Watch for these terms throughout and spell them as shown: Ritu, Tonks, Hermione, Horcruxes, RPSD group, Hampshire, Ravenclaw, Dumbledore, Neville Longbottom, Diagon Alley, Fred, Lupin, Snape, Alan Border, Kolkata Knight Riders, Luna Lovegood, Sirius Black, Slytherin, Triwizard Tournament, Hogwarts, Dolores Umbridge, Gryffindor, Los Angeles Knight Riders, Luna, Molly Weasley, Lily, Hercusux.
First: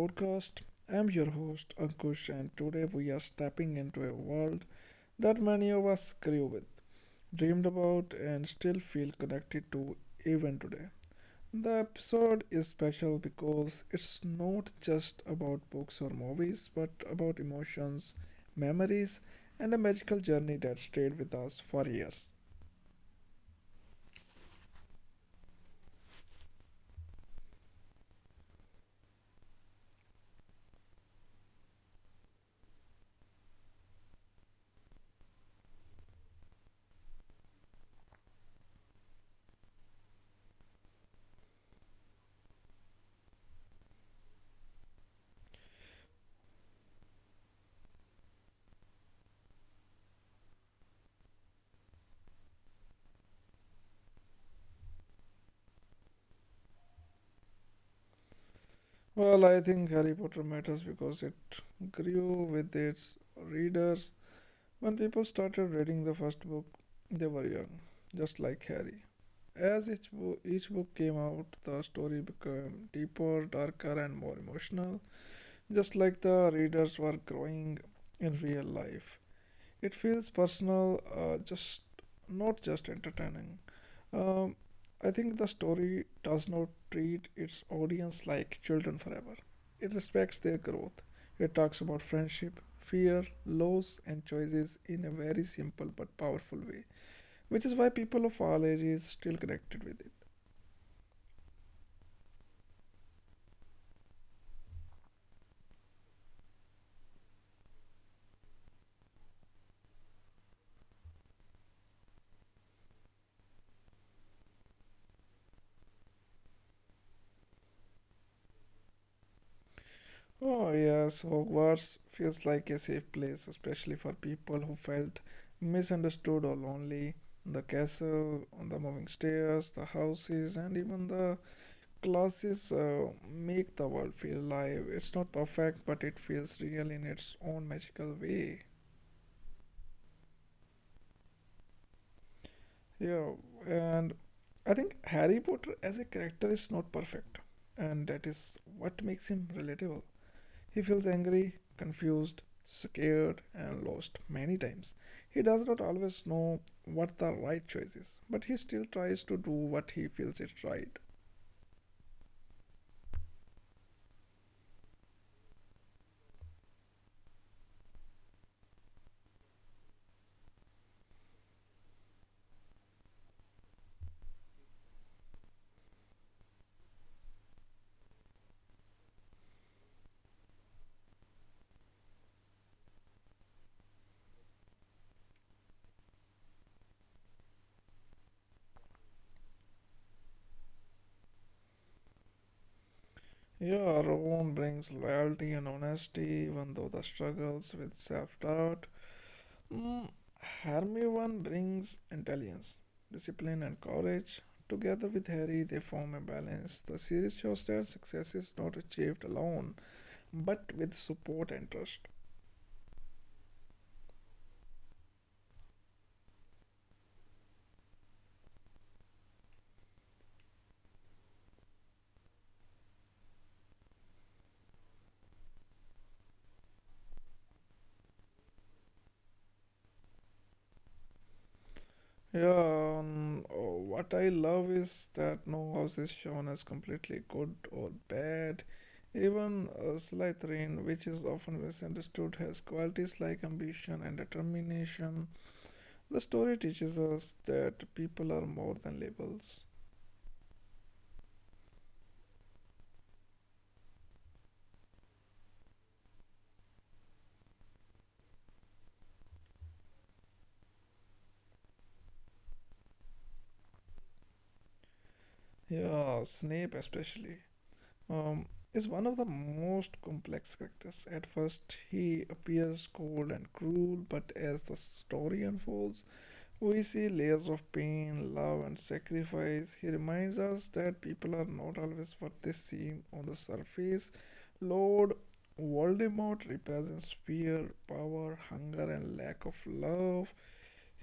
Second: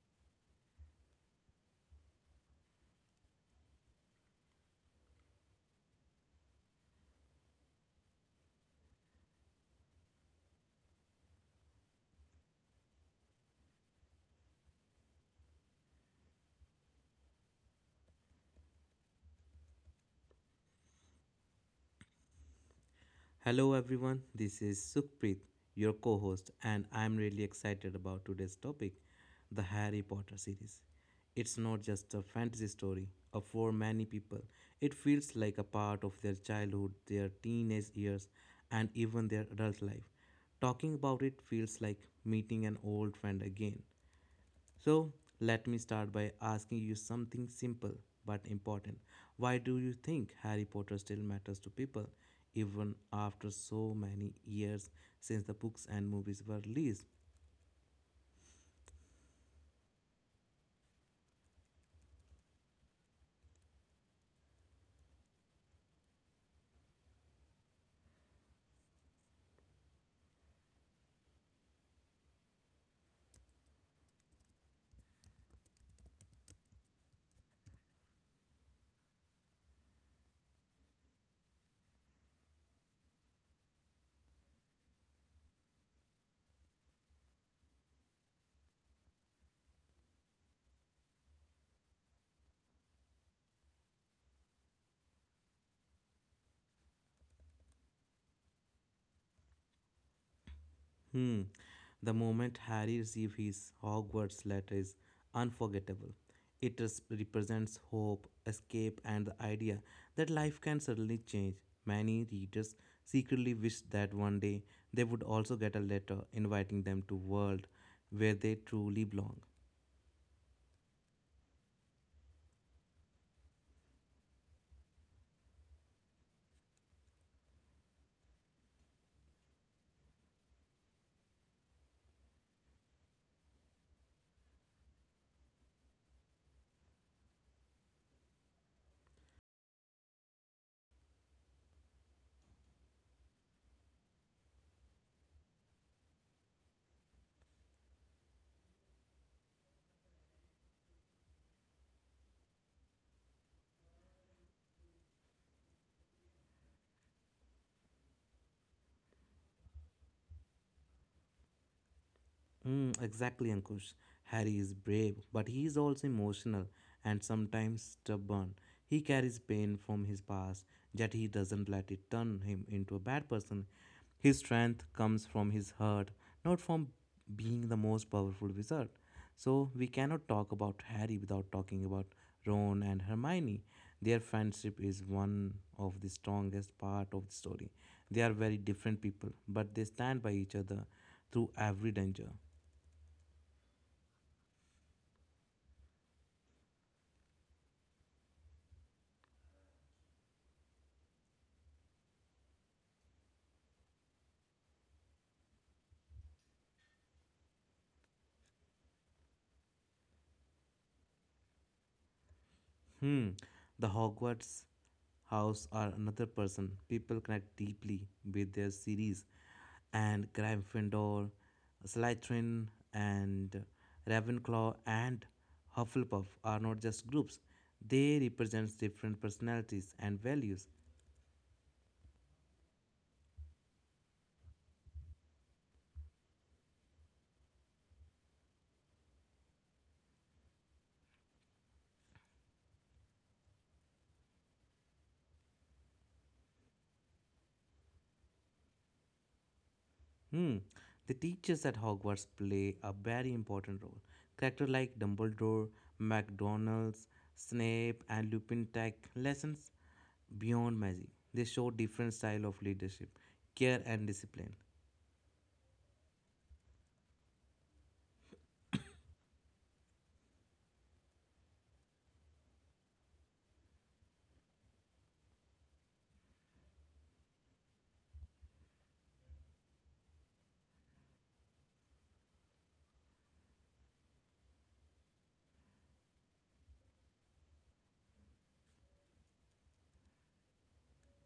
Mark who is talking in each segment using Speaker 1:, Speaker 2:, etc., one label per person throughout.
Speaker 1: podcast. I'm your host, Ankush, and today we are stepping into a world that many of us grew with, dreamed about, and still feel connected to even today. The episode is special because it's not just about books or movies, but about emotions, memories, and a magical journey that stayed with us for years.
Speaker 2: Hello everyone, this is Sukhpreet, your co-host, and I'm really excited about today's topic, the Harry Potter series. It's not just a fantasy story, for many people, it feels like a part of their childhood, their teenage years, and even their adult life. Talking about it feels like meeting an old friend again. So, let me start by asking you something simple but important. Why do you think Harry Potter still matters to people even after so many years since the books and movies were released?
Speaker 1: Well, I think Harry Potter matters because it grew with its readers. When people started reading the first book, they were young, just like Harry. As each book came out, the story became deeper, darker, and more emotional, just like the readers were growing in real life. It feels personal, just not just entertaining. Um, I think the story does not treat its audience like children forever. It respects their growth. It talks about friendship, fear, loss, and choices in a very simple but powerful way, which is why people of all ages still connected with it.
Speaker 2: Hmm. The moment Harry received his Hogwarts letter is unforgettable. It represents hope, escape, and the idea that life can suddenly change. Many readers secretly wish that one day they would also get a letter inviting them to world where they truly belong.
Speaker 1: Oh, yes, Hogwarts feels like a safe place, especially for people who felt misunderstood or lonely. The castle, the moving stairs, the houses, and even the classes make the world feel alive. It's not perfect, but it feels real in its own magical way. Yeah, and I think Harry Potter as a character is not perfect, and that is what makes him relatable. He feels angry, confused, scared, and lost many times. He does not always know what the right choice is, but he still tries to do what he feels is right.
Speaker 2: Mm, exactly, Ankush. Harry is brave, but he is also emotional and sometimes stubborn. He carries pain from his past, yet he doesn't let it turn him into a bad person. His strength comes from his heart, not from being the most powerful wizard. So, we cannot talk about Harry without talking about Ron and Hermione. Their friendship is one of the strongest part of the story. They are very different people, but they stand by each other through every danger.
Speaker 1: Yeah, our own brings loyalty and honesty, even though the struggles with self doubt. Mm, Hermione brings intelligence, discipline, and courage. Together with Harry, they form a balance. The series shows that success is not achieved alone, but with support and trust.
Speaker 2: Hmm, the Hogwarts house are another person. People connect deeply with their series, and Gryffindor, Slytherin, and Ravenclaw and Hufflepuff are not just groups. They represent different personalities and values.
Speaker 1: Yeah, what I love is that no house is shown as completely good or bad. Even Slytherin, which is often misunderstood, has qualities like ambition and determination. The story teaches us that people are more than labels.
Speaker 2: Hmm. The teachers at Hogwarts play a very important role. Characters like Dumbledore, McDonald's, Snape, and Lupin take lessons beyond magic. They show different style of leadership, care, and discipline.
Speaker 1: Yeah, Snape especially. Um, is one of the most complex characters. At first, he appears cold and cruel, but as the story unfolds, we see layers of pain, love, and sacrifice. He reminds us that people are not always what they seem on the surface. Lord Voldemort represents fear, power, hunger, and lack of love.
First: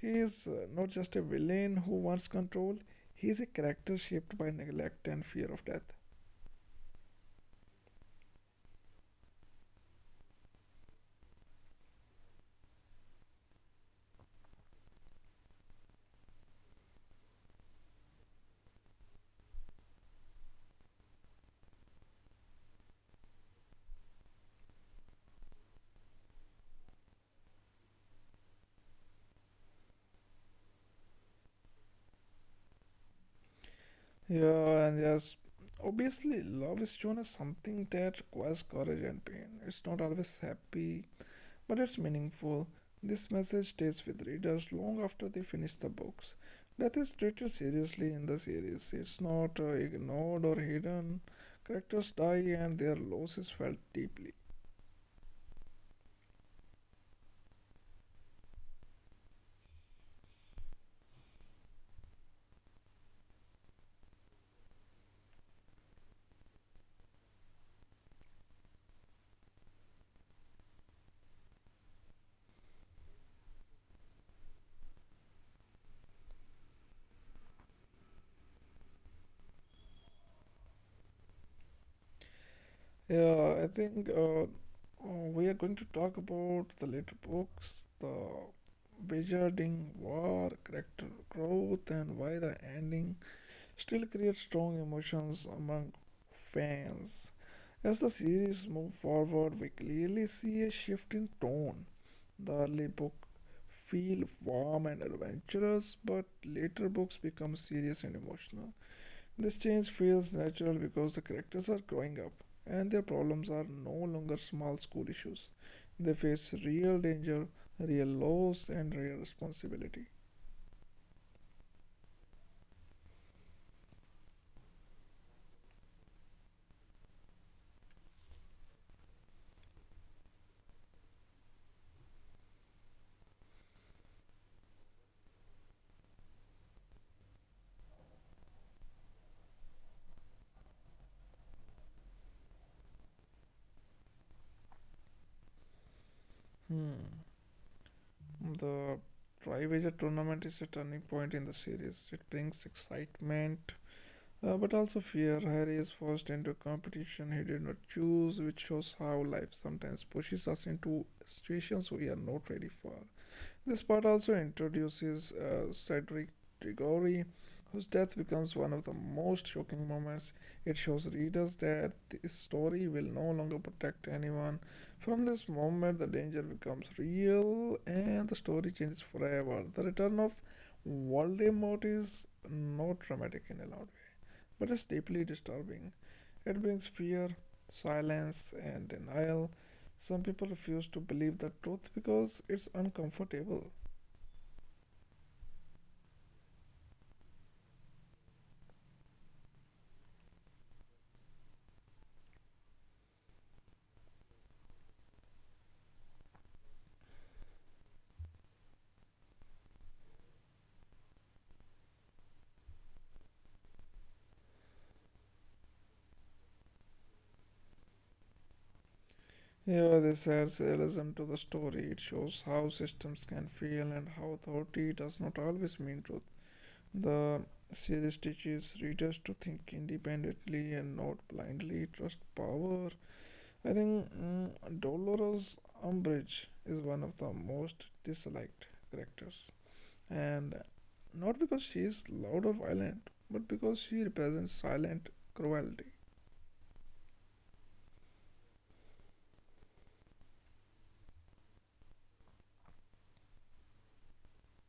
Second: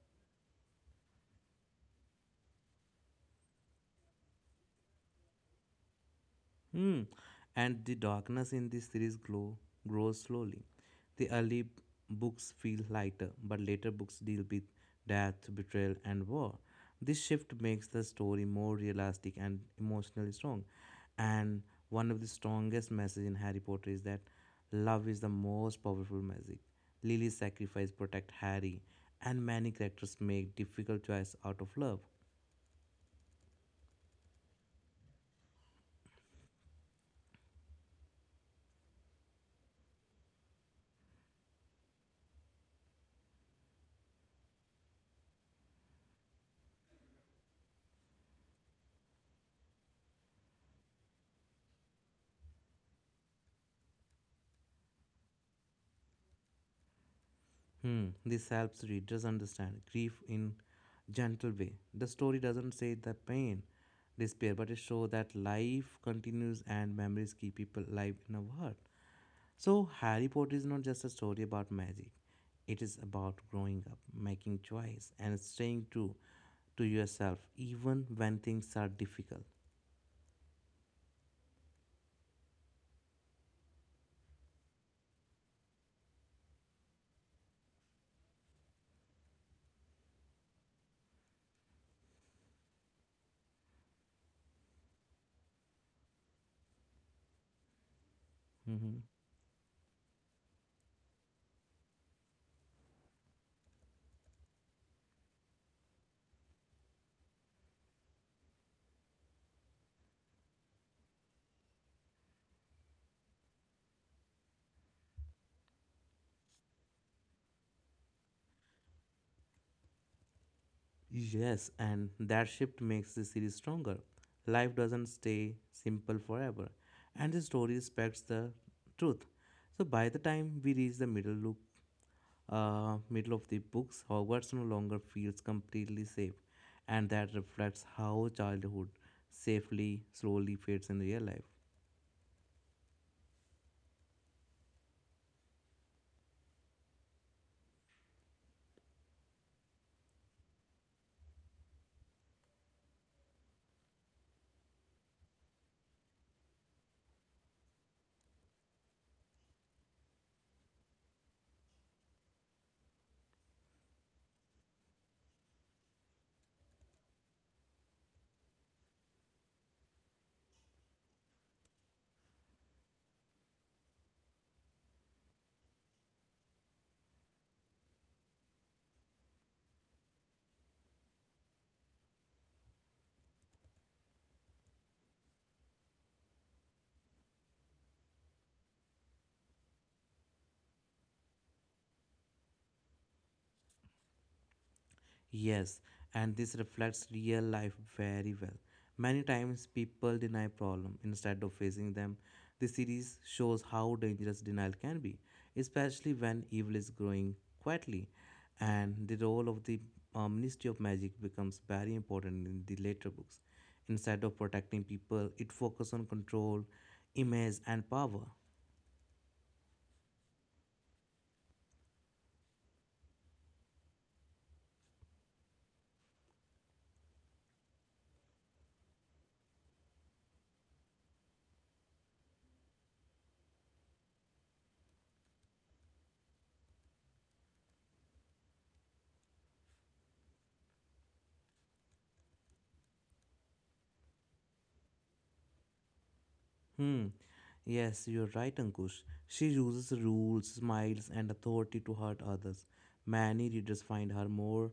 Speaker 1: He is not just a villain who wants control, he is a character shaped by neglect and fear of death.
Speaker 2: Hmm. And the darkness in this series glow grows slowly. The early books feel lighter, but later books deal with death, betrayal, and war. This shift makes the story more realistic and emotionally strong. And one of the strongest messages in Harry Potter is that love is the most powerful magic. Lily's sacrifice protect Harry, and many characters make difficult choice out of love.
Speaker 1: Yeah, and yes, obviously, love is shown as something that requires courage and pain. It's not always happy, but it's meaningful. This message stays with readers long after they finish the books. Death is treated seriously in the series. It's not ignored or hidden. Characters die and their loss is felt deeply.
Speaker 2: Hmm, this helps readers understand grief in gentle way. The story doesn't say the pain, despair, but it shows that life continues and memories keep people alive in a world. So Harry Potter is not just a story about magic. It is about growing up, making choice, and staying true to yourself even when things are difficult.
Speaker 1: Yeah, I think we are going to talk about the later books, the wizarding war, character growth, and why the ending still create strong emotions among fans. As the series moves forward, we clearly see a shift in tone. The early book feel warm and adventurous, but later books become serious and emotional. This change feels natural because the characters are growing up and their problems are no longer small school issues. They face real danger, real loss, and real responsibility.
Speaker 2: Yes, and that shift makes the series stronger. Life doesn't stay simple forever, and the story respects the truth. So by the time we reach the middle of the books, Hogwarts no longer feels completely safe, and that reflects how childhood safely slowly fades in real life.
Speaker 1: Hmm. The Triwager tournament is a turning point in the series. It brings excitement, but also fear. Harry is forced into a competition he did not choose, which shows how life sometimes pushes us into situations we are not ready for. This part also introduces Cedric Diggory, whose death becomes one of the most shocking moments. It shows readers that this story will no longer protect anyone. From this moment, the danger becomes real and the story changes forever. The return of Voldemort is not dramatic in a loud way, but it's deeply disturbing. It brings fear, silence, and denial. Some people refuse to believe the truth because it's uncomfortable.
Speaker 2: Yes, and this reflects real life very well. Many times people deny problem instead of facing them. The series shows how dangerous denial can be, especially when evil is growing quietly, and the role of the Ministry of Magic becomes very important in the later books. Instead of protecting people, it focuses on control, image, and power.
Speaker 1: Yeah, this adds realism to the story. It shows how systems can fail and how authority does not always mean truth. The series teaches readers to think independently and not blindly trust power. I think Dolores Umbridge is one of the most disliked characters, and not because she is loud or violent, but because she represents silent cruelty.
Speaker 2: Hmm. Yes, you're right, Ankush. She uses rules, smiles, and authority to hurt others. Many readers find her more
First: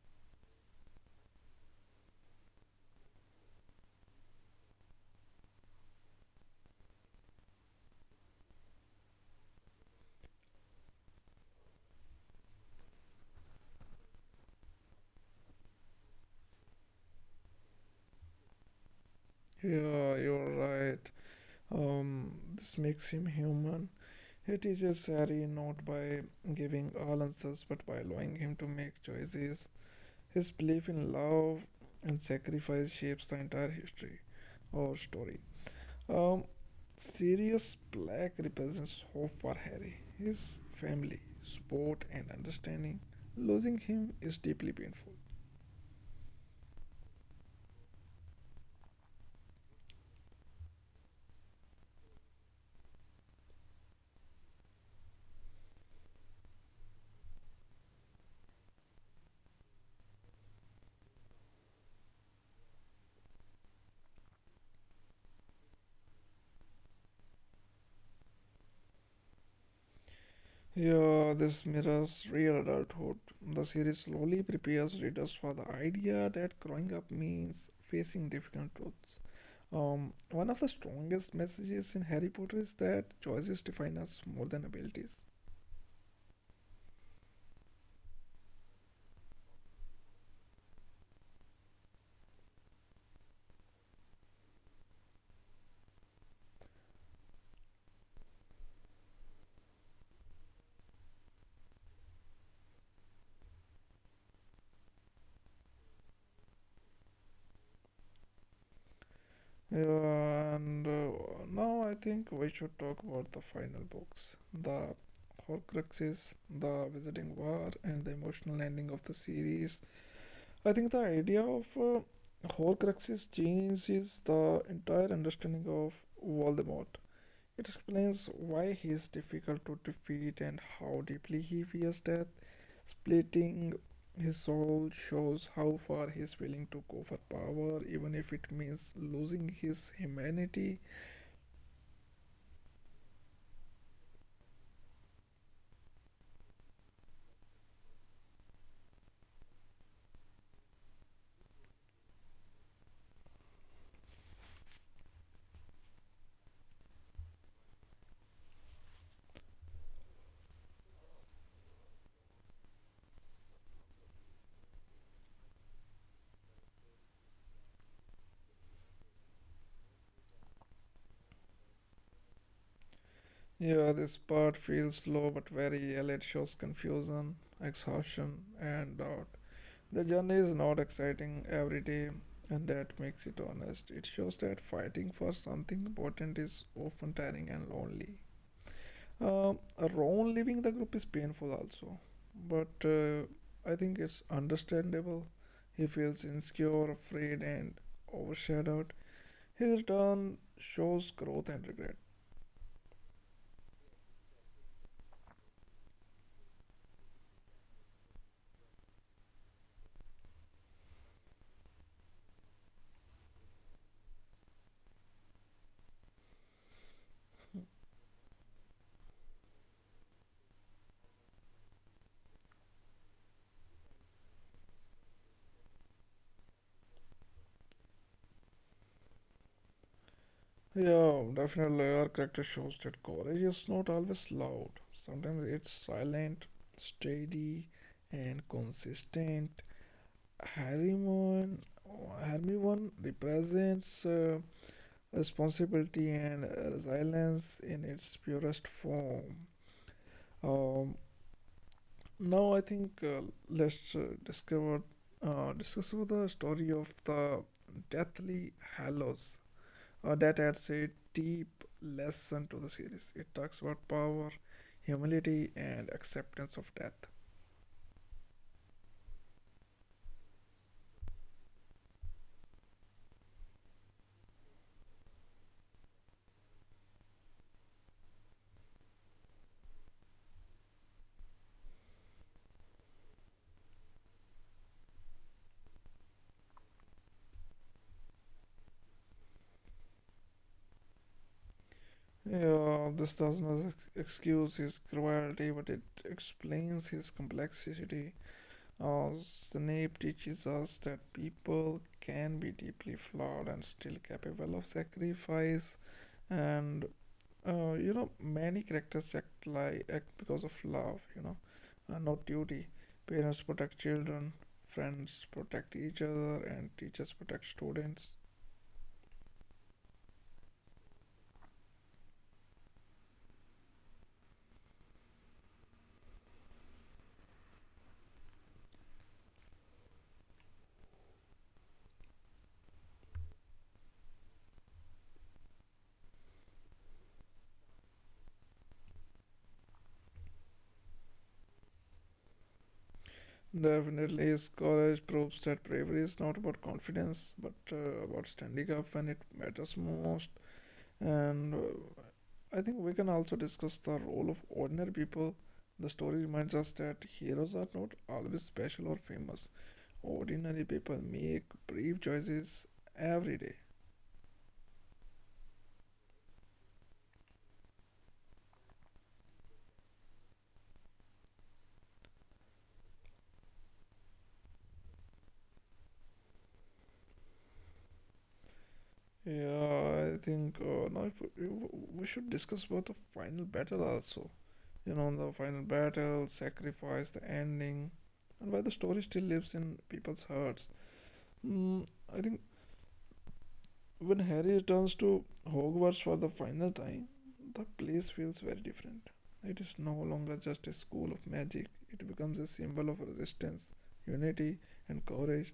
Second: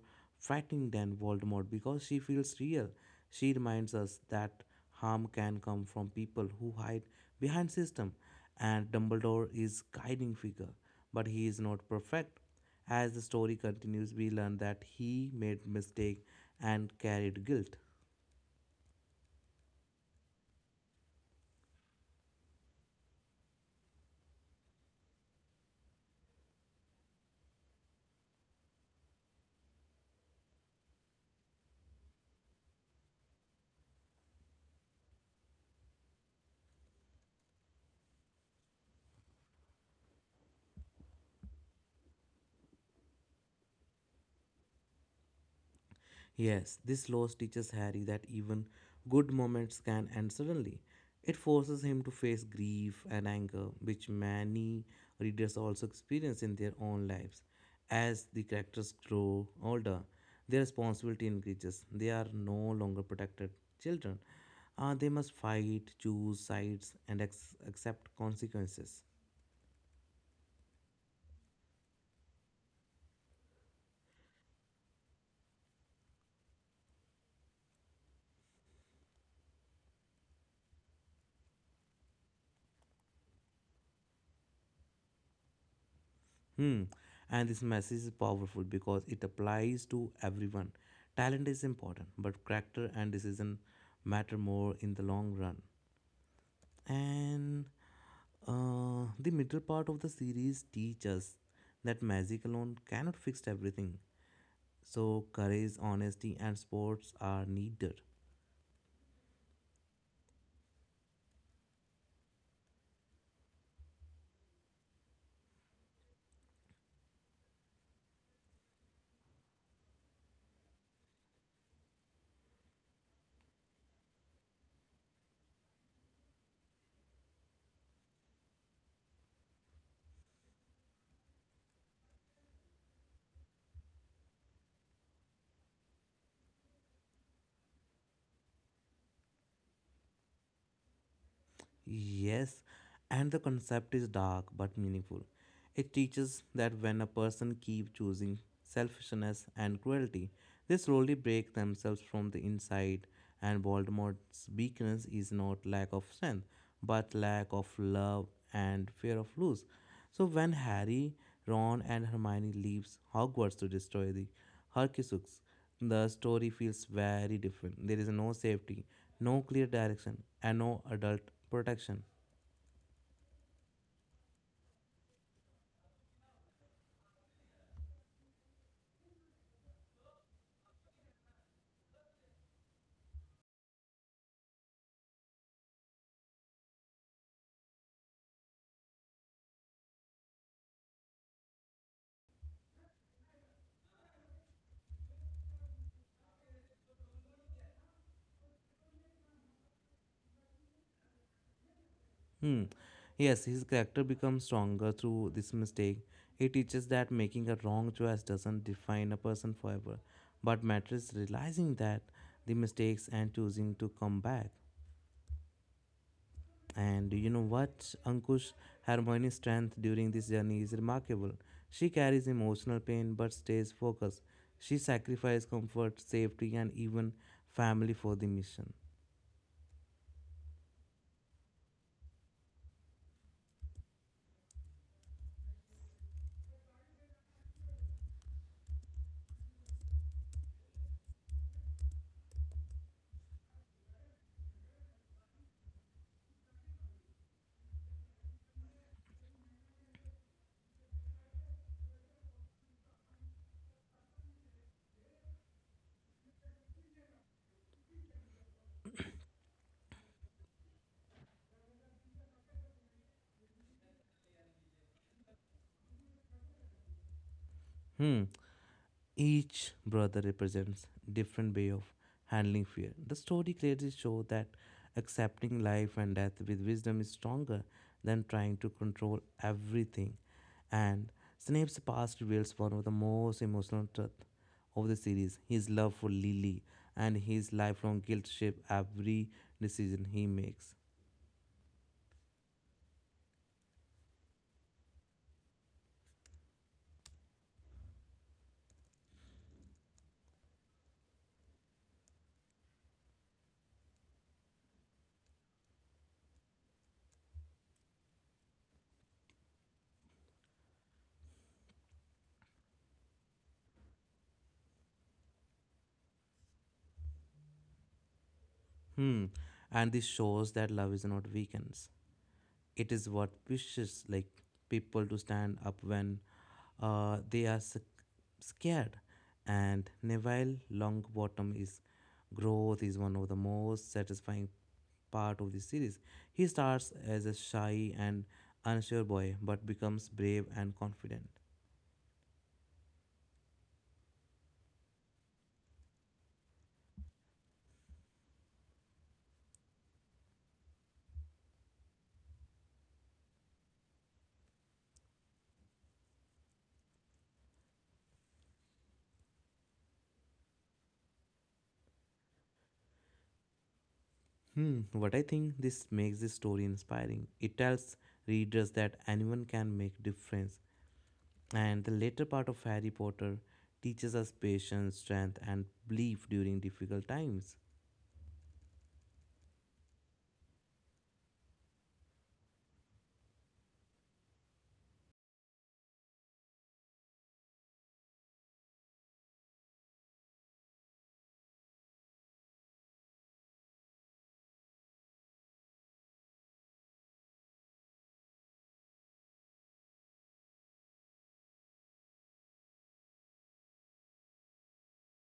Speaker 2: frightening than Voldemort because she feels real. She reminds us that harm can come from people who hide behind system, and Dumbledore is guiding figure, but he is not perfect. As the story continues, we learn that he made mistake and carried guilt.
Speaker 1: Yeah, you're right. Um, this makes him human. He teaches Harry not by giving all answers but by allowing him to make choices. His belief in love and sacrifice shapes the entire history or story. Um, Sirius Black represents hope for Harry, his family, sport, and understanding. Losing him is deeply painful.
Speaker 2: Yes, this loss teaches Harry that even good moments can end suddenly. It forces him to face grief and anger, which many readers also experience in their own lives. As the characters grow older, their responsibility increases. They are no longer protected children. They must fight, choose sides, and accept consequences.
Speaker 1: Yeah, this mirrors real adulthood. The series slowly prepares readers for the idea that growing up means facing difficult truths. One of the strongest messages in Harry Potter is that choices define us more than abilities.
Speaker 2: Hmm. And this message is powerful because it applies to everyone. Talent is important, but character and decision matter more in the long run. And the middle part of the series teaches us that magic alone cannot fix everything. So courage, honesty, and sports are needed.
Speaker 1: Yeah, and now I think we should talk about the final books, the Horcruxes, the Wizarding War, and the emotional ending of the series. I think the idea of Horcruxes changes the entire understanding of Voldemort. It explains why he is difficult to defeat and how deeply he fears death. Splitting his soul shows how far he is willing to go for power, even if it means losing his humanity.
Speaker 2: Yes, and the concept is dark but meaningful. It teaches that when a person keeps choosing selfishness and cruelty, they slowly break themselves from the inside. And Voldemort's weakness is not lack of strength, but lack of love and fear of lose. So when Harry, Ron, and Hermione leaves Hogwarts to destroy the Hercusux, the story feels very different. There is no safety, no clear direction, and no adult protection.
Speaker 1: Yeah, this part feels slow but very real. It shows confusion, exhaustion, and doubt. The journey is not exciting every day, and that makes it honest. It shows that fighting for something important is often tiring and lonely. Ron leaving the group is painful also, but I think it's understandable. He feels insecure, afraid, and overshadowed. His return shows growth and regret.
Speaker 2: Hmm. Yes, his character becomes stronger through this mistake. It teaches that making a wrong choice doesn't define a person forever, but matters realizing that the mistakes and choosing to come back. And you know what? Ankush, Harmoni's strength during this journey is remarkable. She carries emotional pain but stays focused. She sacrifices comfort, safety, and even family for the mission.
Speaker 1: Yeah, definitely, our character shows that courage is not always loud. Sometimes it's silent, steady, and consistent. Harry Mon- Hermione represents responsibility and resilience in its purest form. Um, now I think let's discover discuss about the story of the Deathly Hallows. That adds a deep lesson to the series. It talks about power, humility, and acceptance of death.
Speaker 2: Hmm. Each brother represents different way of handling fear. The story clearly shows that accepting life and death with wisdom is stronger than trying to control everything. And Snape's past reveals one of the most emotional truths of the series. His love for Lily and his lifelong guilt shape every decision he makes.
Speaker 1: Yeah, this does not excuse his cruelty, but it explains his complexity. Oh, Snape teaches us that people can be deeply flawed and still capable of sacrifice. And many characters act because of love. Not duty. Parents protect children, friends protect each other, and teachers protect students.
Speaker 2: Hmm. And this shows that love is not weakens. It is what pushes like people to stand up when uh, they are sc- scared, and Neville Longbottom is growth is one of the most satisfying part of the series. He starts as a shy and unsure boy but becomes brave and confident.
Speaker 1: Definitely, his courage proves that bravery is not about confidence, but about standing up when it matters most. And I think we can also discuss the role of ordinary people. The story reminds us that heroes are not always special or famous. Ordinary people make brave choices every day.
Speaker 2: Hmm, what I think this makes this story inspiring. It tells readers that anyone can make difference. And the later part of Harry Potter teaches us patience, strength, and belief during difficult times.
Speaker 1: Yeah, I think now if we, we should discuss about the final battle also. You know, the final battle, sacrifice, the ending, and why the story still lives in people's hearts. Mm, I think When Harry returns to Hogwarts for the final time, the place feels very different. It is no longer just a school of magic, it becomes a symbol of resistance, unity, and courage.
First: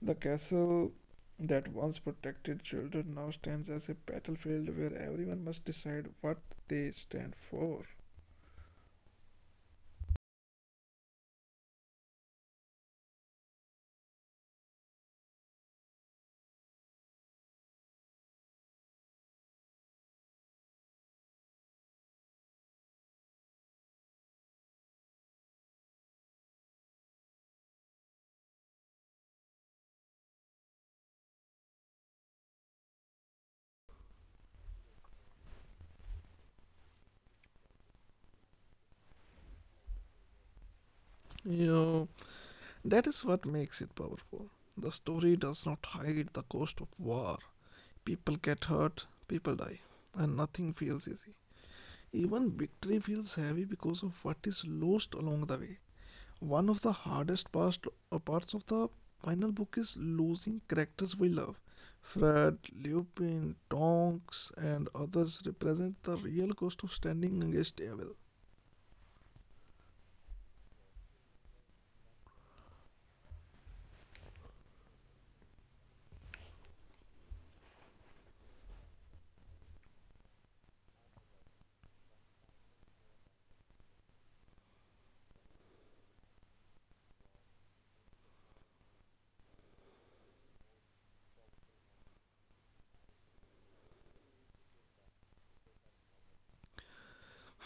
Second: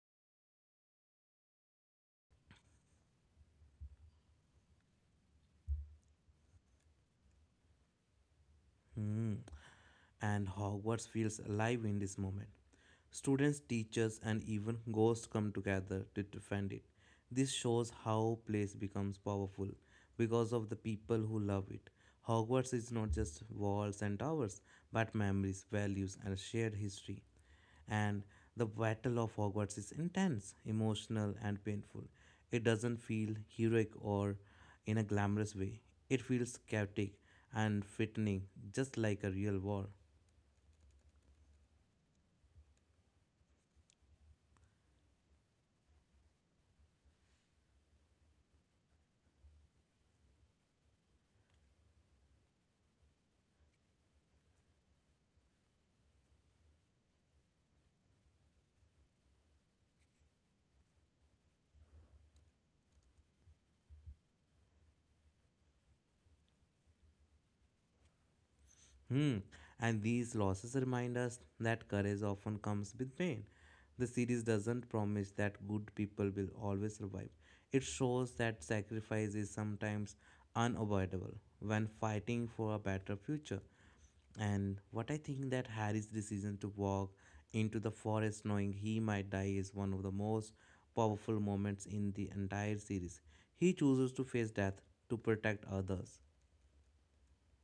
Speaker 1: The castle that once protected children now stands as a battlefield where everyone must decide what they stand for.
Speaker 2: Hmm. And Hogwarts feels alive in this moment. Students, teachers, and even ghosts come together to defend it. This shows how place becomes powerful because of the people who love it. Hogwarts is not just walls and towers, but memories, values, and shared history. And the battle of Hogwarts is intense, emotional, and painful. It doesn't feel heroic or in a glamorous way. It feels chaotic and frightening, just like a real war.
Speaker 1: Yeah, that is what makes it powerful. The story does not hide the cost of war. People get hurt, people die, and nothing feels easy. Even victory feels heavy because of what is lost along the way. One of the hardest parts of the final book is losing characters we love. Fred, Lupin, Tonks, and others represent the real cost of standing against evil.
Speaker 2: Hmm. And these losses remind us that courage often comes with pain. The series doesn't promise that good people will always survive. It shows that sacrifice is sometimes unavoidable when fighting for a better future. And what I think that Harry's decision to walk into the forest knowing he might die is one of the most powerful moments in the entire series. He chooses to face death to protect others.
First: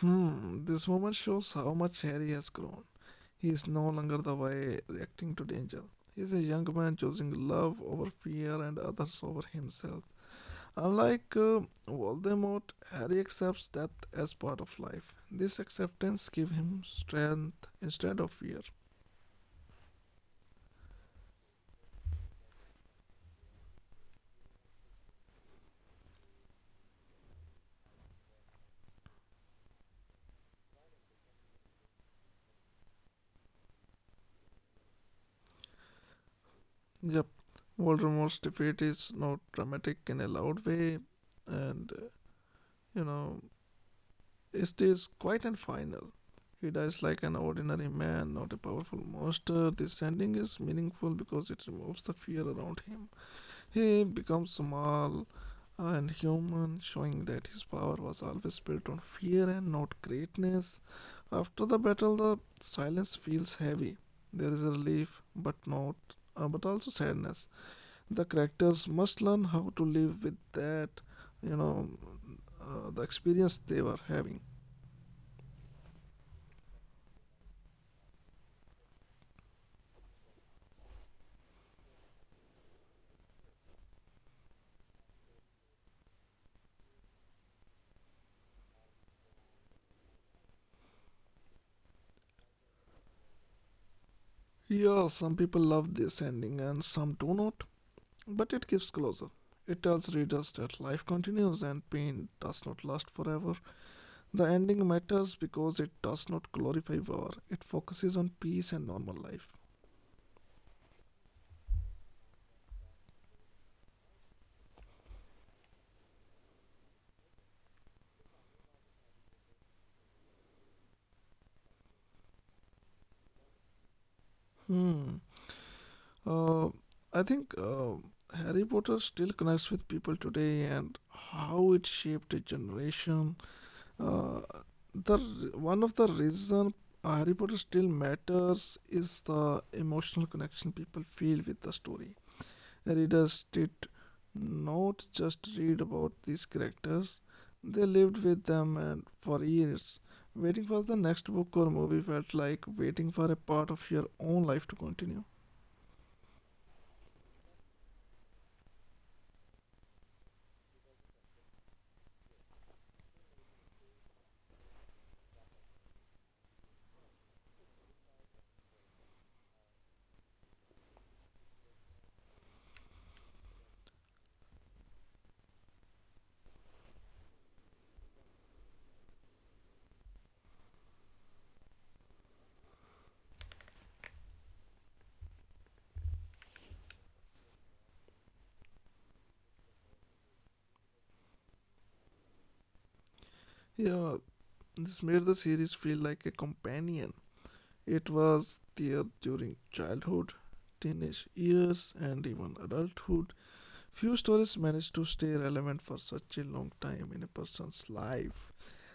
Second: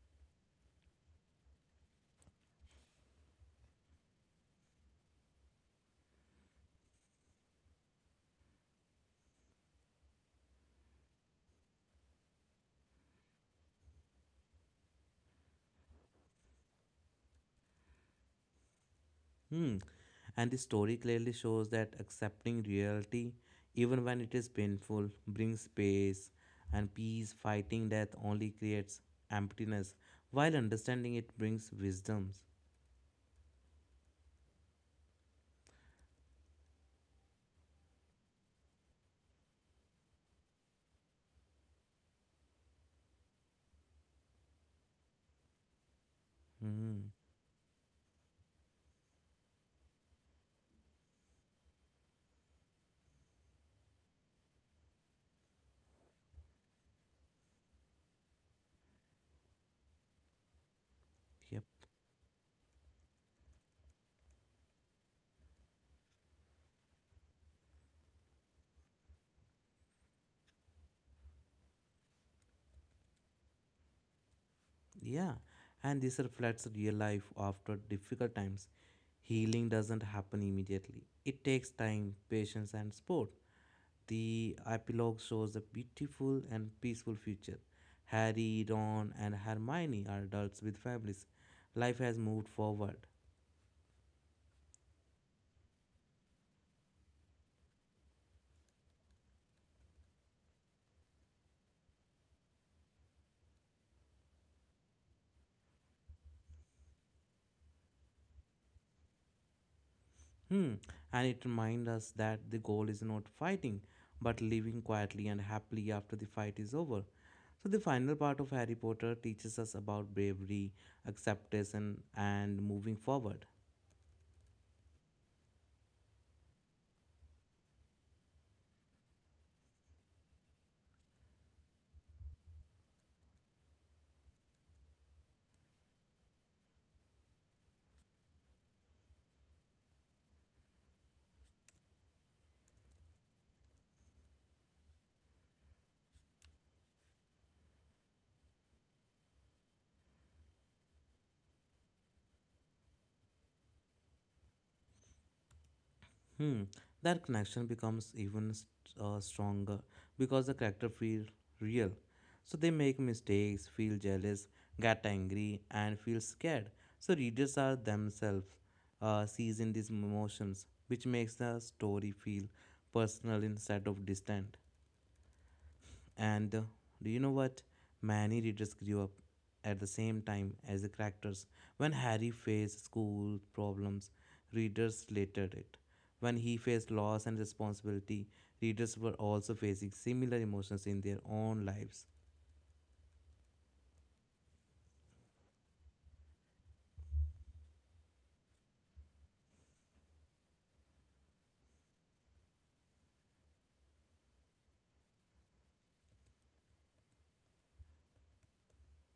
Speaker 1: Hmm, this moment shows how much Harry has grown. He is no longer the way reacting to danger. He is a young man choosing love over fear and others over himself. Unlike Voldemort, Harry accepts death as part of life. This acceptance gives him strength instead of fear.
Speaker 2: Hmm. And the story clearly shows that accepting reality, even when it is painful, brings peace and peace. Fighting death only creates emptiness, while understanding it brings wisdoms.
Speaker 1: Yep, Voldemort's defeat is not dramatic in a loud way, and you know, it is quite and final. He dies
Speaker 2: Hmm.
Speaker 1: like an ordinary man, not a powerful monster. This ending is meaningful because it removes the fear around him. He becomes small, and human, showing that his power was always built on fear and not greatness.
Speaker 2: Yep.
Speaker 1: After the battle, the silence feels heavy. There is a relief, but not, but also sadness. The characters must learn how to live with that, you know, the experience they were having.
Speaker 2: Yeah. And this reflects real life after difficult times. Healing doesn't happen immediately. It takes time, patience, and support. The epilogue shows a beautiful and peaceful future. Harry, Ron, and Hermione are adults with families. Life has moved forward.
Speaker 1: Yeah, some people love this ending and some do not, but it gives closure. It tells readers that life continues and pain does not last forever. The ending matters because it does not glorify war, it focuses on peace and normal life.
Speaker 2: Hmm. And it reminds us that the goal is not fighting, but living quietly and happily after the fight is over. So, the final part of Harry Potter teaches us about bravery, acceptance, and moving forward.
Speaker 1: Hmm. Uh, I think Harry Potter still connects with people today and how it shaped a generation. Uh, the one of the reason Harry Potter still matters is the emotional connection people feel with the story. Readers did not just read about these characters, they lived with them and for years. Waiting for the next book or movie felt like waiting for a part of your own life to continue.
Speaker 2: Hmm, that connection becomes even stronger because the character feel real. So they make mistakes, feel jealous, get angry, and feel scared. So readers are themselves seizing these emotions, which makes the story feel personal instead of distant. And do you know what? Many readers grew up at the same time as the characters. When Harry faced school problems, readers related it. When he faced loss and responsibility, readers were also facing similar emotions in their own lives.
Speaker 1: Yeah, this made the series feel like a companion. It was there during childhood, teenage years, and even adulthood. Few stories manage to stay relevant for such a long time in a person's life.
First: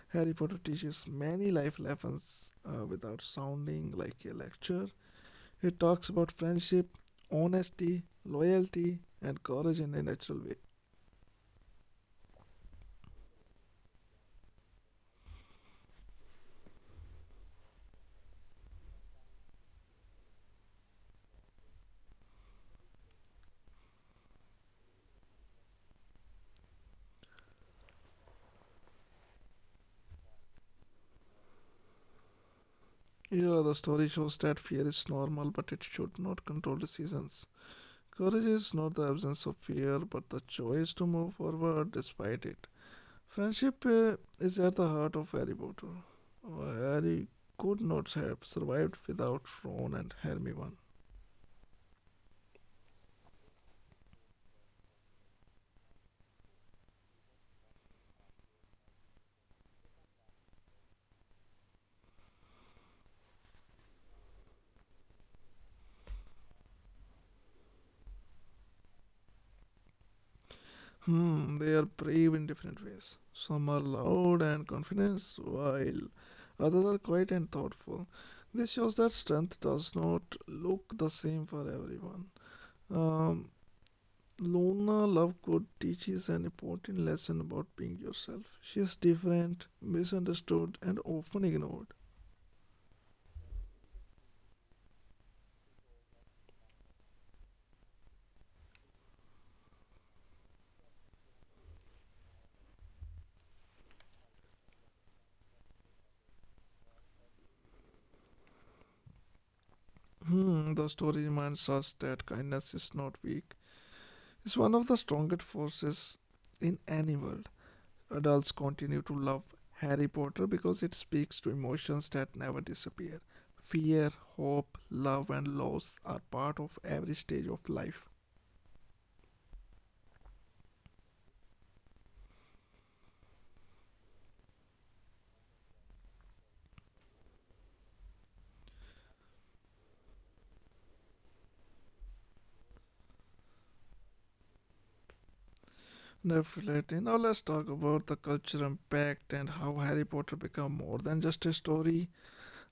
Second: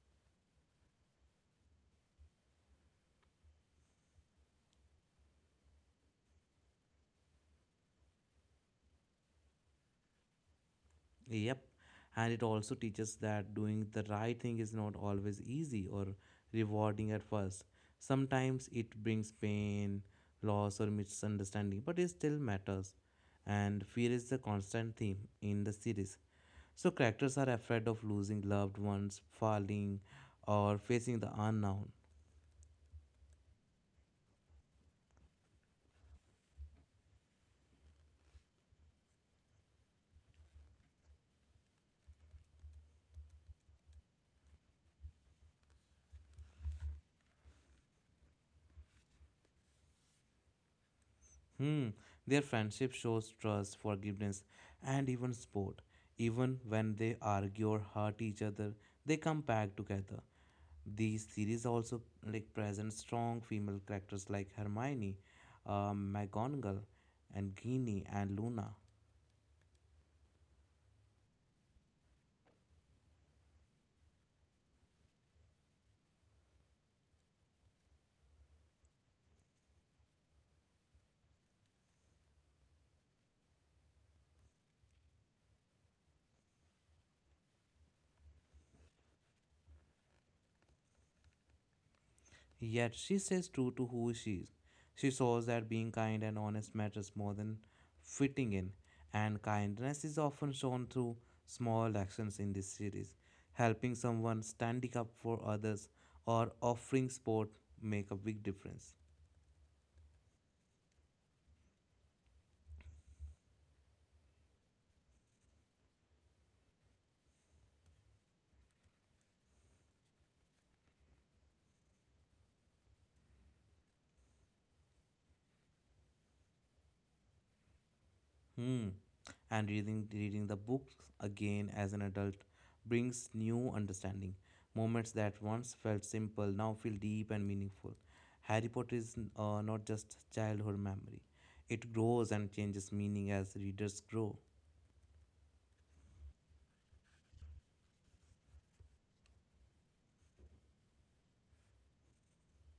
Speaker 1: Harry Potter teaches many life lessons without sounding like a lecture. It talks about friendship, honesty, loyalty, and courage in a natural way.
Speaker 2: Yep. And it also teaches that doing the right thing is not always easy or rewarding at first. Sometimes it brings pain, loss, or misunderstanding, but it still matters. And fear is the constant theme in the series. So, characters are afraid of losing loved ones, falling, or facing the unknown.
Speaker 1: Yeah, the story shows that fear is normal, but it should not control decisions. Courage is not the absence of fear, but the choice to move forward despite it. Friendship is at the heart of Harry Potter. Harry could not have survived without Ron and Hermione.
Speaker 2: Hmm. Their friendship shows trust, forgiveness, and even support. Even when they argue or hurt each other, they come back together. The series also like presents strong female characters like Hermione, McGonagall, and Ginny and Luna.
Speaker 1: Hmm, they are brave in different ways. Some are loud and confident, while others are quiet and thoughtful. This shows that strength does not look the same for everyone. Um, Luna Lovegood teaches an important lesson about being yourself. She is different, misunderstood, and often ignored.
Speaker 2: Yet she stays true to who she is. She shows that being kind and honest matters more than fitting in, and kindness is often shown through small actions in this series, helping someone standing up for others or offering support make a big difference.
Speaker 1: Hmm, the story reminds us that kindness is not weak. It's one of the strongest forces in any world. Adults continue to love Harry Potter because it speaks to emotions that never disappear. Fear, hope, love, and loss are part of every stage of life.
Speaker 2: Hmm. And reading the book again as an adult brings new understanding. Moments that once felt simple now feel deep and meaningful. Harry Potter is not just childhood memory; it grows and changes meaning as readers grow.
Speaker 1: Definitely. Now let's talk about the cultural impact and how Harry Potter became more than just a story.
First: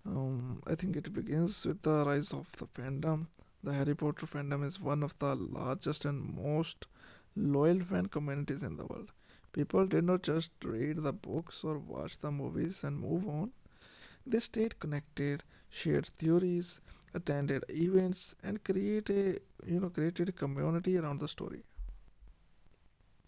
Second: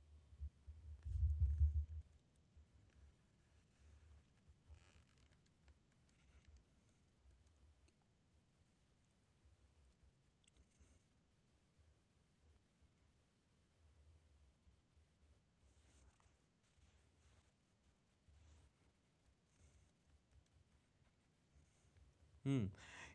Speaker 1: I think it begins with the rise of the fandom. The Harry Potter fandom is one of the largest and most loyal fan communities in the world. People did not just read the books or watch the movies and move on. They stayed connected, shared theories, attended events, and created a community around the story.
Speaker 2: Hmm.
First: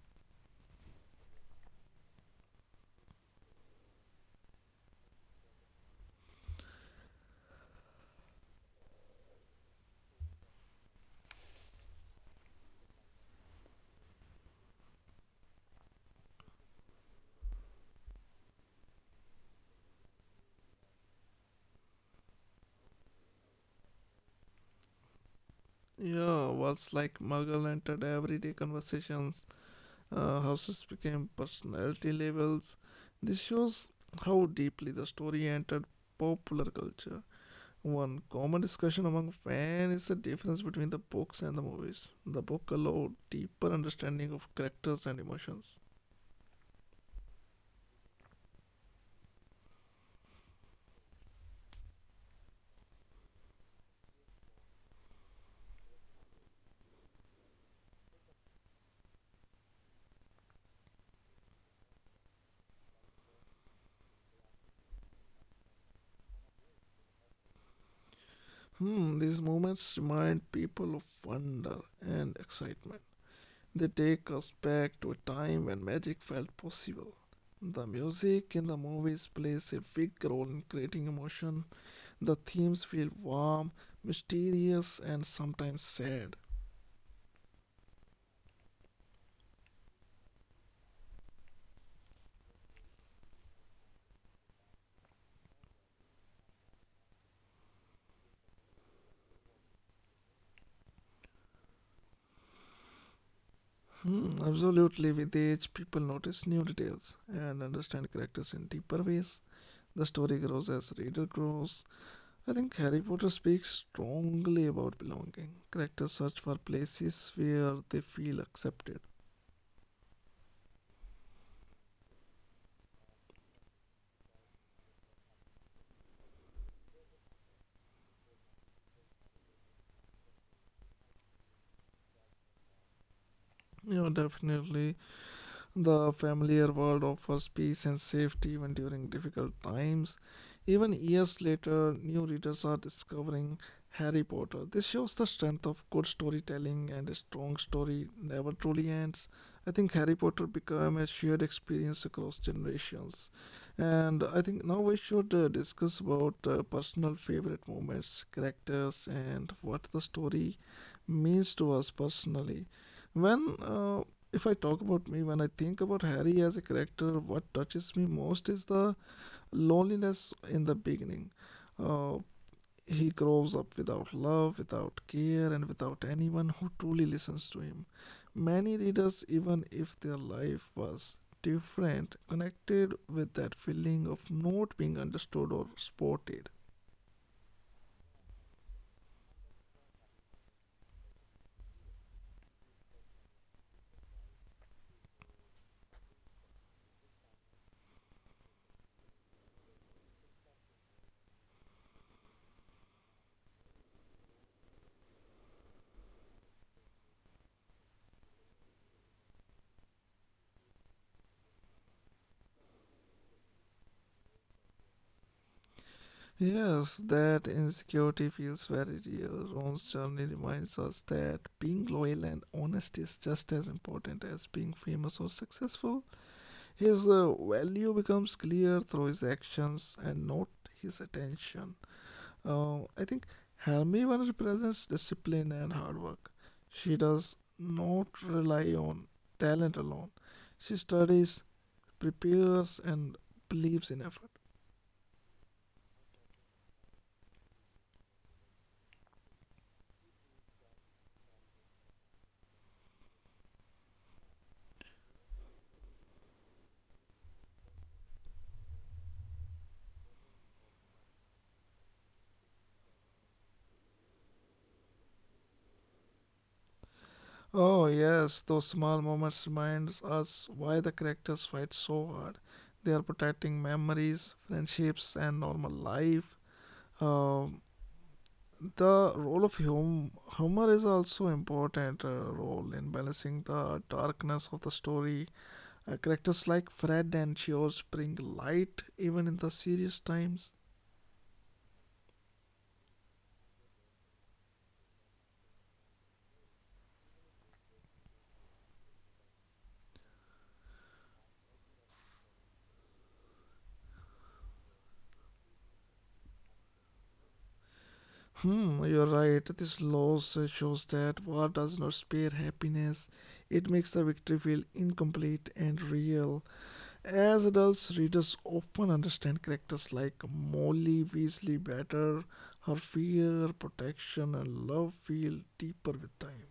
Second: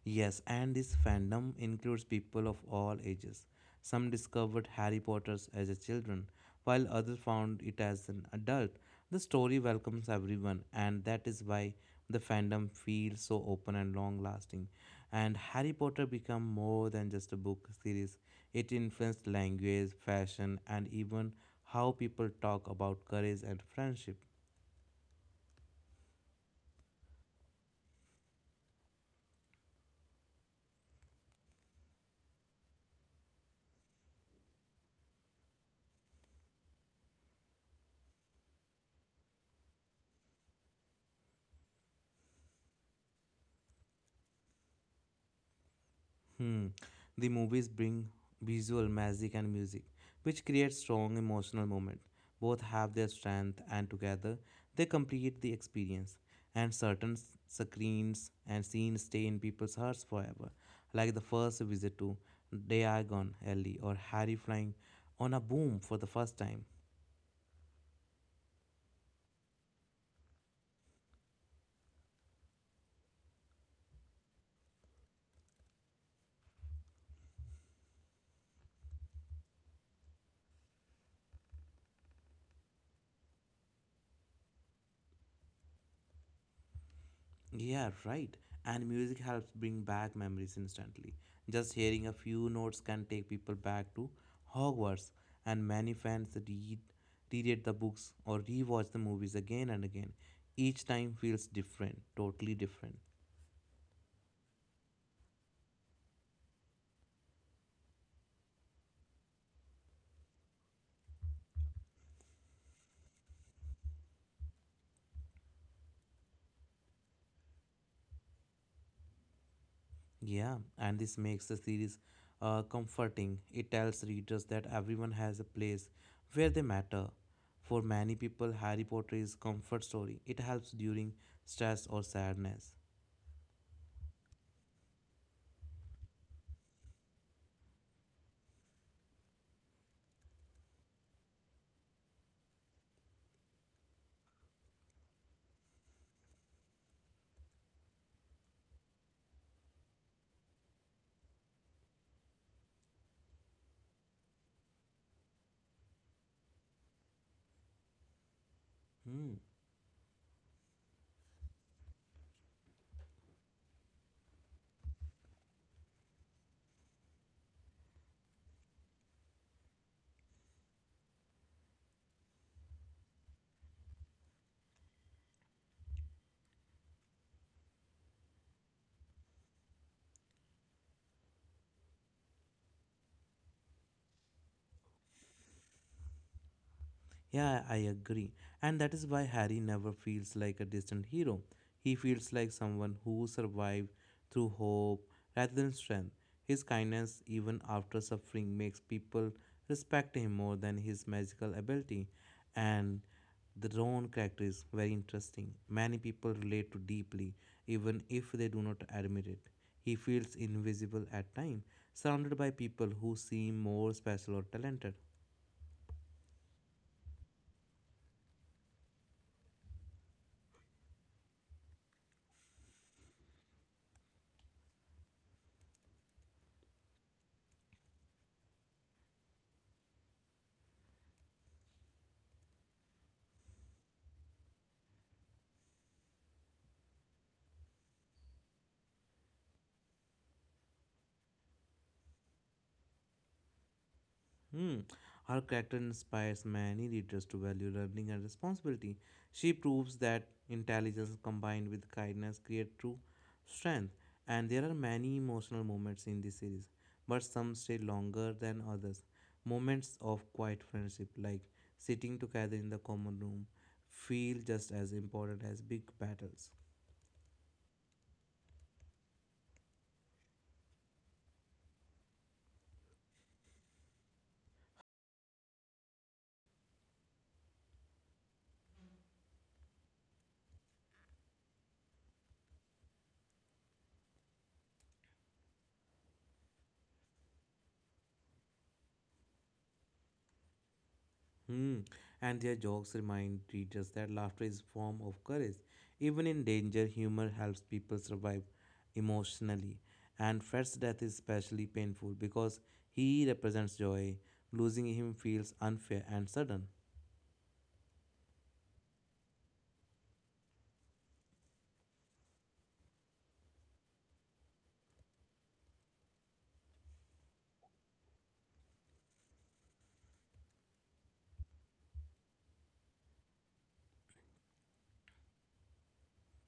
Speaker 2: Yes, and this fandom includes people of all ages. Some discovered Harry Potter's as a children, while others found it as an adult. The story welcomes everyone, and that is why the fandom feels so open and long-lasting. And Harry Potter became more than just a book series. It influenced language, fashion, and even how people talk about courage and friendship.
Speaker 1: Yeah, words like Muggle entered everyday conversations. Houses became personality labels. This shows how deeply the story entered popular culture. One common discussion among fans is the difference between the books and the movies. The book allowed deeper understanding of characters and emotions.
Speaker 2: Hmm. The movies bring visual magic and music, which create strong emotional moment. Both have their strength, and together they complete the experience. And certain screens and scenes stay in people's hearts forever, like the first visit to Diagon Alley or Harry flying on a boom for the first time.
Speaker 1: Hmm, these moments remind people of wonder and excitement. They take us back to a time when magic felt possible. The music in the movies plays a big role in creating emotion. The themes feel warm, mysterious, and sometimes sad.
Speaker 2: Yeah, right. And music helps bring back memories instantly. Just hearing a few notes can take people back to Hogwarts, and many fans read reread the books or rewatch the movies again and again. Each time feels different, totally different.
Speaker 1: Hmm, absolutely, with age, people notice new details and understand characters in deeper ways. The story grows as reader grows. I think Harry Potter speaks strongly about belonging. Characters search for places where they feel accepted.
Speaker 2: Yeah, and this makes the series comforting. It tells readers that everyone has a place where they matter. For many people, Harry Potter is comfort story. It helps during stress or sadness.
Speaker 1: You know, definitely. The familiar world offers peace and safety even during difficult times. Even years later, new readers are discovering Harry Potter. This shows the strength of good storytelling and a strong story never truly ends. I think Harry Potter became a shared experience across generations. And I think now we should discuss about personal favorite moments, characters,
Speaker 2: Hmm.
Speaker 1: and what the story means to us personally. When If I talk about me, when I think about Harry as a character, what touches me most is the loneliness in the beginning. Uh, he grows up without love, without care, and without anyone who truly listens to him. Many readers, even if their life was different, connected with that feeling of not being understood or supported.
Speaker 2: Yeah, I agree. And that is why Harry never feels like a distant hero. He feels like someone who survived through hope rather than strength. His kindness, even after suffering, makes people respect him more than his magical ability. And the Ron character is very interesting. Many people relate to deeply, even if they do not admit it. He feels invisible at times, surrounded by people who seem more special or talented.
Speaker 1: Yes, that insecurity feels very real. Ron's journey reminds us that being loyal and honest is just as important as being famous or successful. His value becomes clear through his actions and not his attention. I think Hermione represents discipline and hard work. She does not rely on talent alone. She studies, prepares, and believes in effort.
Speaker 2: Hmm. Her character inspires many readers to value learning and responsibility. She proves that intelligence combined with kindness create true strength, and there are many emotional moments in this series, but some stay longer than others. Moments of quiet friendship, like sitting together in the common room, feel just as important as big battles.
Speaker 1: Oh, yes, those small moments remind us why the characters fight so hard. They are protecting memories, friendships, and normal life. Um, the role of humor is also important role in balancing the darkness of the story. Characters like Fred and George bring light even in the serious times.
Speaker 2: Hmm. And their jokes remind readers that laughter is a form of courage. Even in danger, humor helps people survive emotionally. And Fred's death is especially painful because he represents joy. Losing him feels unfair and sudden.
Speaker 1: Hmm, you're right. This loss shows that war does not spare happiness. It makes the victory feel incomplete and real. As adults, readers often understand characters like Molly Weasley better. Her fear, protection, and love feel deeper with time.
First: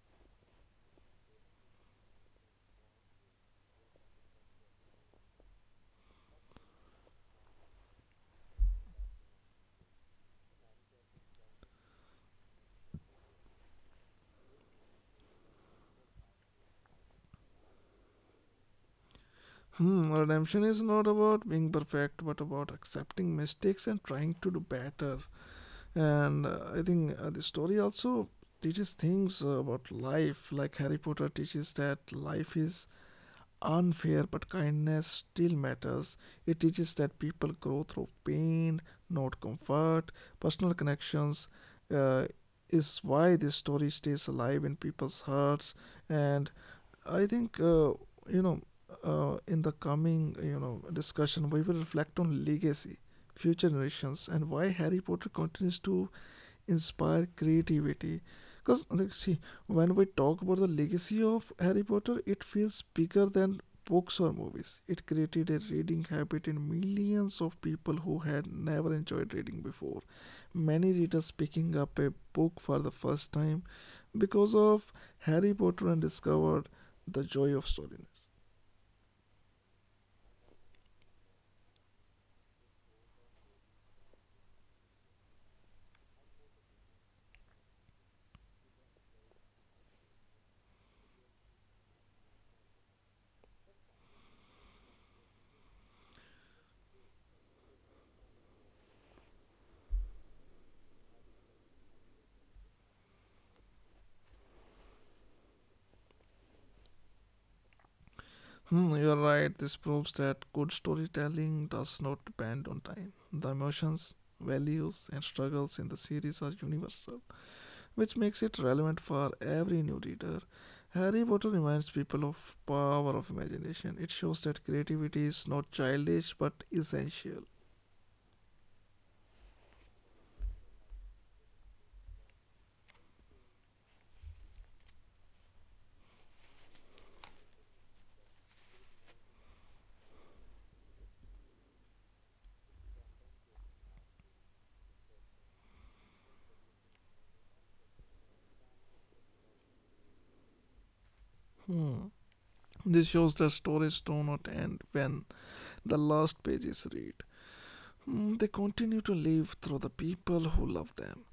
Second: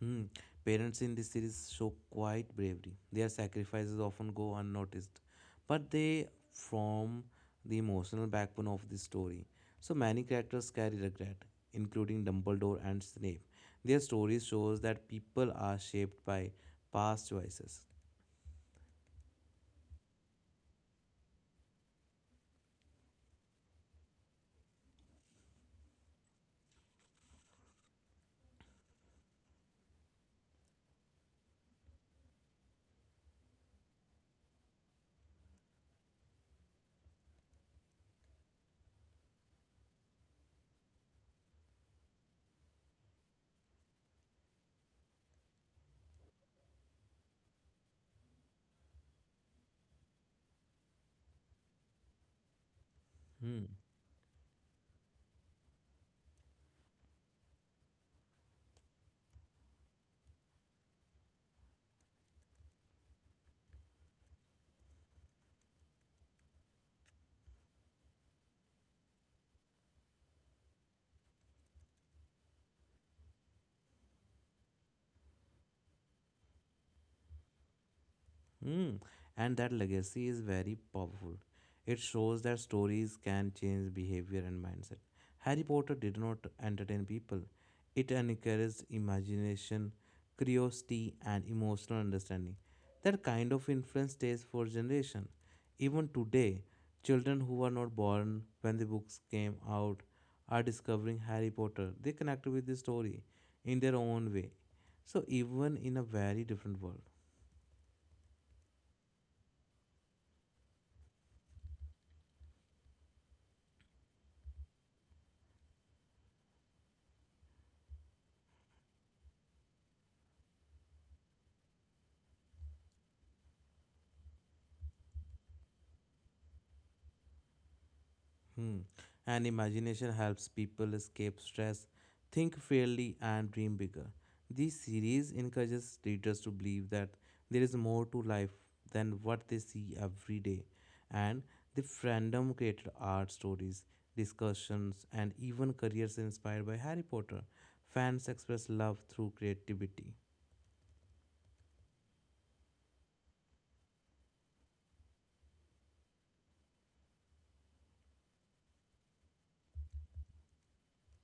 Speaker 2: Hmm. Parents in this series show quite bravery. Their sacrifices often go unnoticed, but they form the emotional backbone of the story. So many characters carry regret, including Dumbledore and Snape. Their story shows that people are shaped by past choices.
Speaker 1: Hmm, redemption is not about being perfect, but about accepting mistakes and trying to do better. And I think the story also teaches things about life, like Harry Potter teaches that life is unfair, but kindness still matters. It teaches that people grow through pain, not comfort. Personal connections uh, is why this story stays alive in people's hearts. And I think, you know, in the coming, discussion, we will reflect on legacy, future
Speaker 2: Hmm.
Speaker 1: generations, and why Harry Potter continues to inspire creativity. Because like, see when we talk about the legacy of Harry Potter, it feels bigger than books or movies. It created a reading habit in millions of people who had never enjoyed reading before. Many readers picking up a book for the first time because of Harry Potter and discovered the joy of storiness.
Speaker 2: Mm. And that legacy is very powerful. It shows that stories can change behavior and mindset. Harry Potter did not entertain people, it encouraged imagination, curiosity, and emotional understanding. That kind of influence stays for generations. Even today, children who were not born when the books came out are discovering Harry Potter. They connect with the story in their own way. So, even in a very different world.
Speaker 1: Hmm, you're right. This proves that good storytelling does not depend on time. The emotions, values, and struggles in the series are universal, which makes it relevant for every new reader. Harry Potter reminds people of power of imagination. It shows that creativity is not childish but essential.
Speaker 2: Hmm. And imagination helps people escape stress, think fairly, and dream bigger. This series encourages readers to believe that there is more to life than what they see every day. And the fandom created art stories, discussions, and even careers inspired by Harry Potter. Fans express love through creativity.
Speaker 1: Hmm. This shows that stories do not end when the last pages read. Hmm, they continue to live through the people who love them.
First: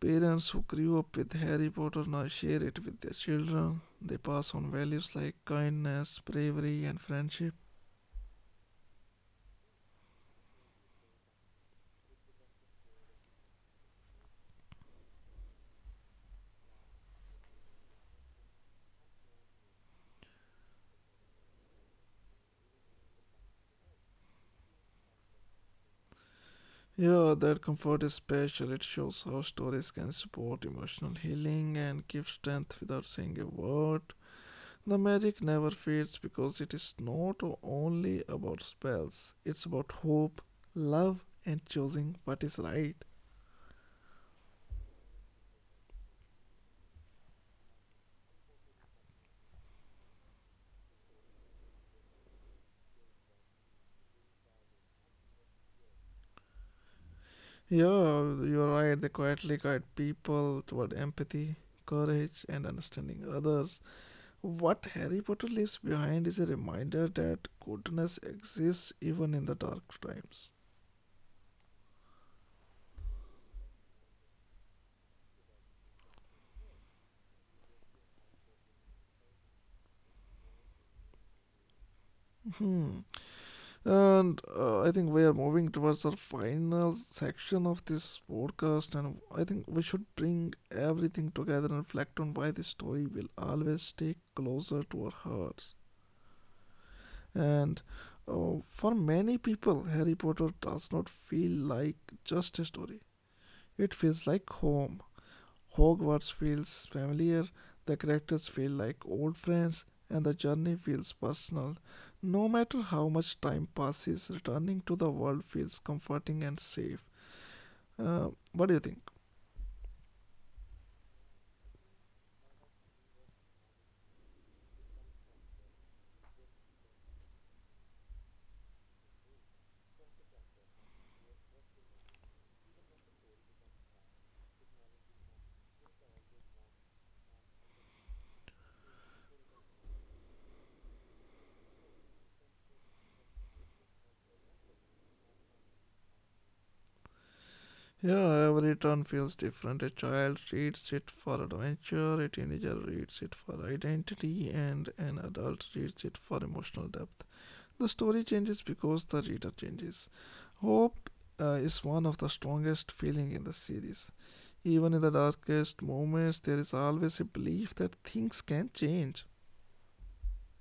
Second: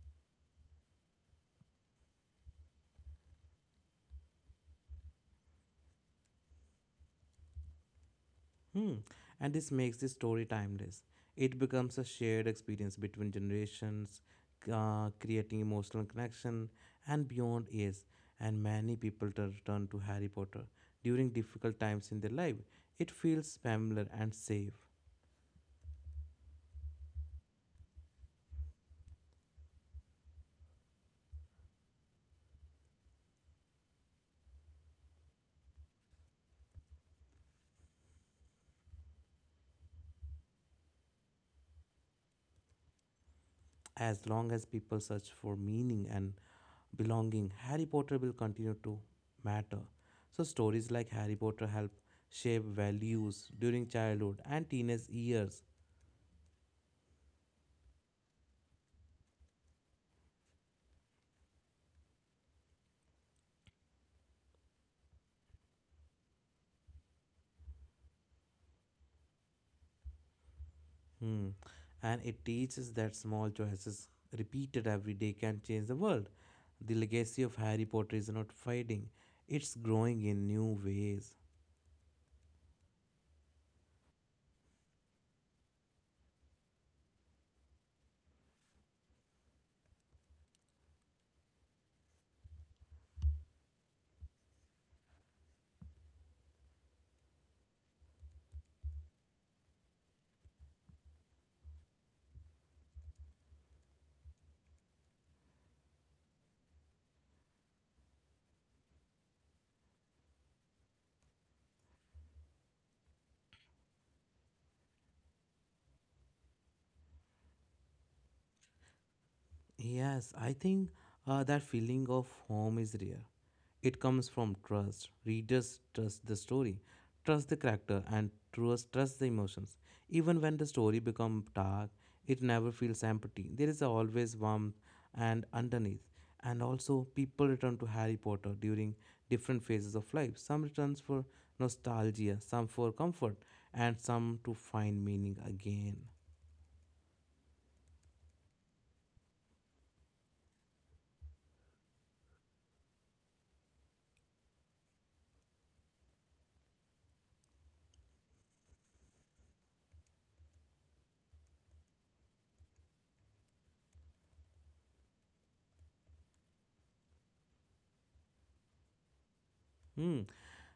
Speaker 1: Parents who grew up with Harry Potter now share it with their children. They pass on values like kindness, bravery, and friendship.
Speaker 2: Hmm. And this makes this story timeless. It becomes a shared experience between generations, creating emotional connection and beyond years. And many people turn to Harry Potter during difficult times in their life. It feels familiar and safe.
Speaker 1: Yeah, that comfort is special. It shows how stories can support emotional healing and give strength without saying a word. The magic never fades because it is not only about spells, it's about hope, love, and choosing what is right.
Speaker 2: As long as people search for meaning and belonging, Harry Potter will continue to matter. So stories like Harry Potter help shape values during childhood and teenage years.
Speaker 1: Yeah, you're right. They quietly guide people toward empathy, courage, and understanding others. What Harry Potter leaves behind is a reminder that goodness exists even in the dark times.
Speaker 2: Hmm. And it teaches that small choices repeated every day can change the world. The legacy of Harry Potter is not fading, it's growing in new ways.
Speaker 1: Hmm. And I think we are moving towards our final section of this podcast, and I think we should bring everything together and reflect on why this story will always stay closer to our hearts. And for many people, Harry Potter does not feel like just a story, it feels like home. Hogwarts feels familiar, the characters feel like old friends, and the journey feels personal. No matter how much time passes, returning to the world feels comforting and safe. What do you think?
Speaker 2: Yes, I think that feeling of home is real. It comes from trust. Readers trust the story, trust the character, and trust the emotions. Even when the story becomes dark, it never feels empty. There is always warmth and underneath. And also, people return to Harry Potter during different phases of life. Some returns for nostalgia, some for comfort, and some to find meaning again.
Speaker 1: Yeah, every turn feels different. A child reads it for adventure, a teenager reads it for identity, and an adult reads it for emotional depth. The story changes because the reader changes. Hope is one of the strongest feeling in the series. Even in the darkest moments, there is always a belief that things can change.
Speaker 2: Hmm.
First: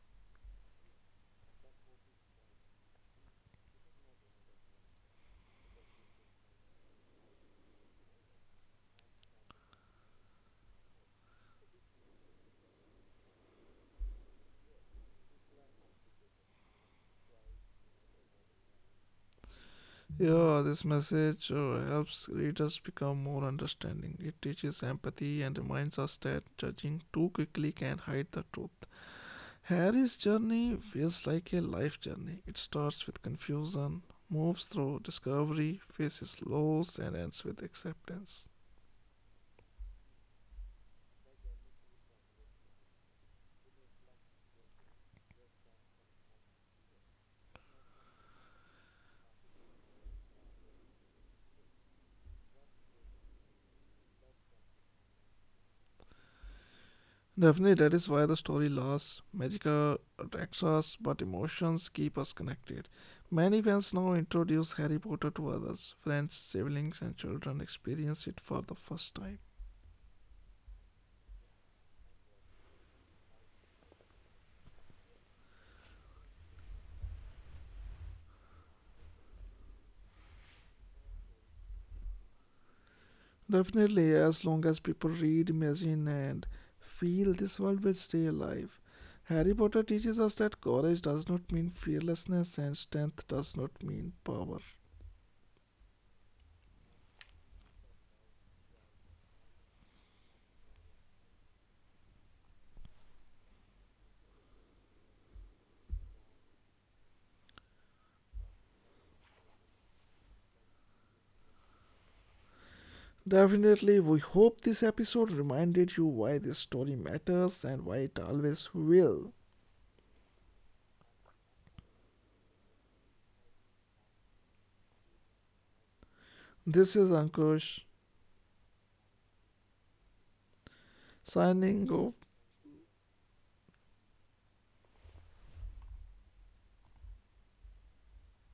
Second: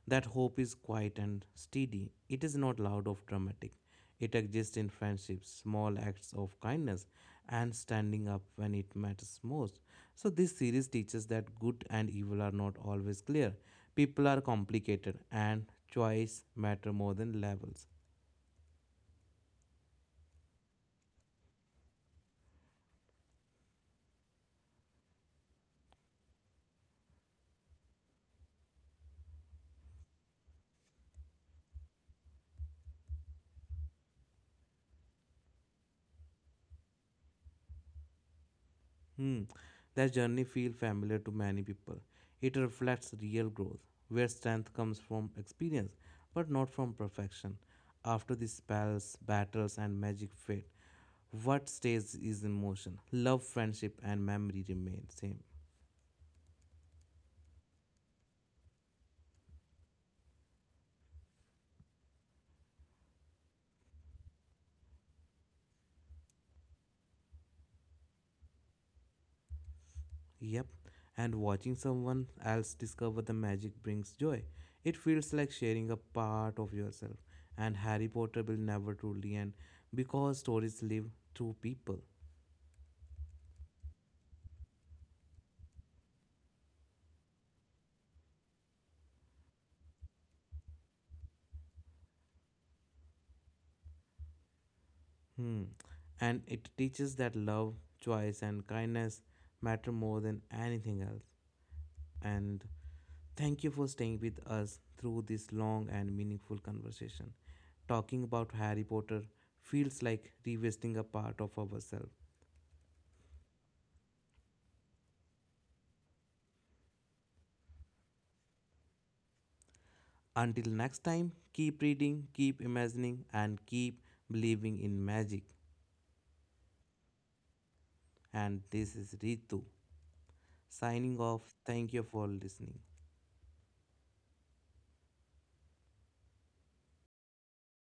Speaker 2: That hope is quiet and steady. It is not loud or dramatic. It exists in friendships, small acts of kindness, and standing up when it matters most. So, this series teaches that good and evil are not always clear. People are complicated, and choice matter more than levels.
Speaker 1: Yeah, this message helps readers become more understanding. It teaches empathy and reminds us that judging too quickly can hide the truth. Harry's journey feels like a life journey. It starts with confusion, moves through discovery, faces loss, and ends with acceptance.
Speaker 2: Hmm, that journey feels familiar to many people. It reflects real growth, where strength comes from experience, but not from perfection. After the spells, battles, and magic fade, what stays is emotion. Love, friendship, and memory remain same.
Speaker 1: Definitely, that is why the story lasts. Magical attracts us, but emotions keep us connected. Many fans now introduce Harry Potter to others. Friends, siblings, and children experience it for the first time.
Speaker 2: Yep, and watching someone else discover the magic brings joy. It feels like sharing a part of yourself, and Harry Potter will never truly end because stories live through people.
Speaker 1: Definitely, as long as people read, imagine, and feel, this world will stay alive. Harry Potter teaches us that courage does not mean fearlessness and strength does not mean power.
Speaker 2: Hmm. And it teaches that love, choice, and kindness matter more than anything else. And thank you for staying with us through this long and meaningful conversation. Talking about Harry Potter feels like revisiting a part of ourselves.
Speaker 1: Definitely, we hope this episode reminded you why this story matters and why it always will.
Speaker 2: Until next time, keep reading, keep imagining, and keep believing in magic.
Speaker 1: This is Ankush
Speaker 2: And this is Ritu signing off.
Speaker 1: signing
Speaker 2: Thank
Speaker 1: off.
Speaker 2: you for listening.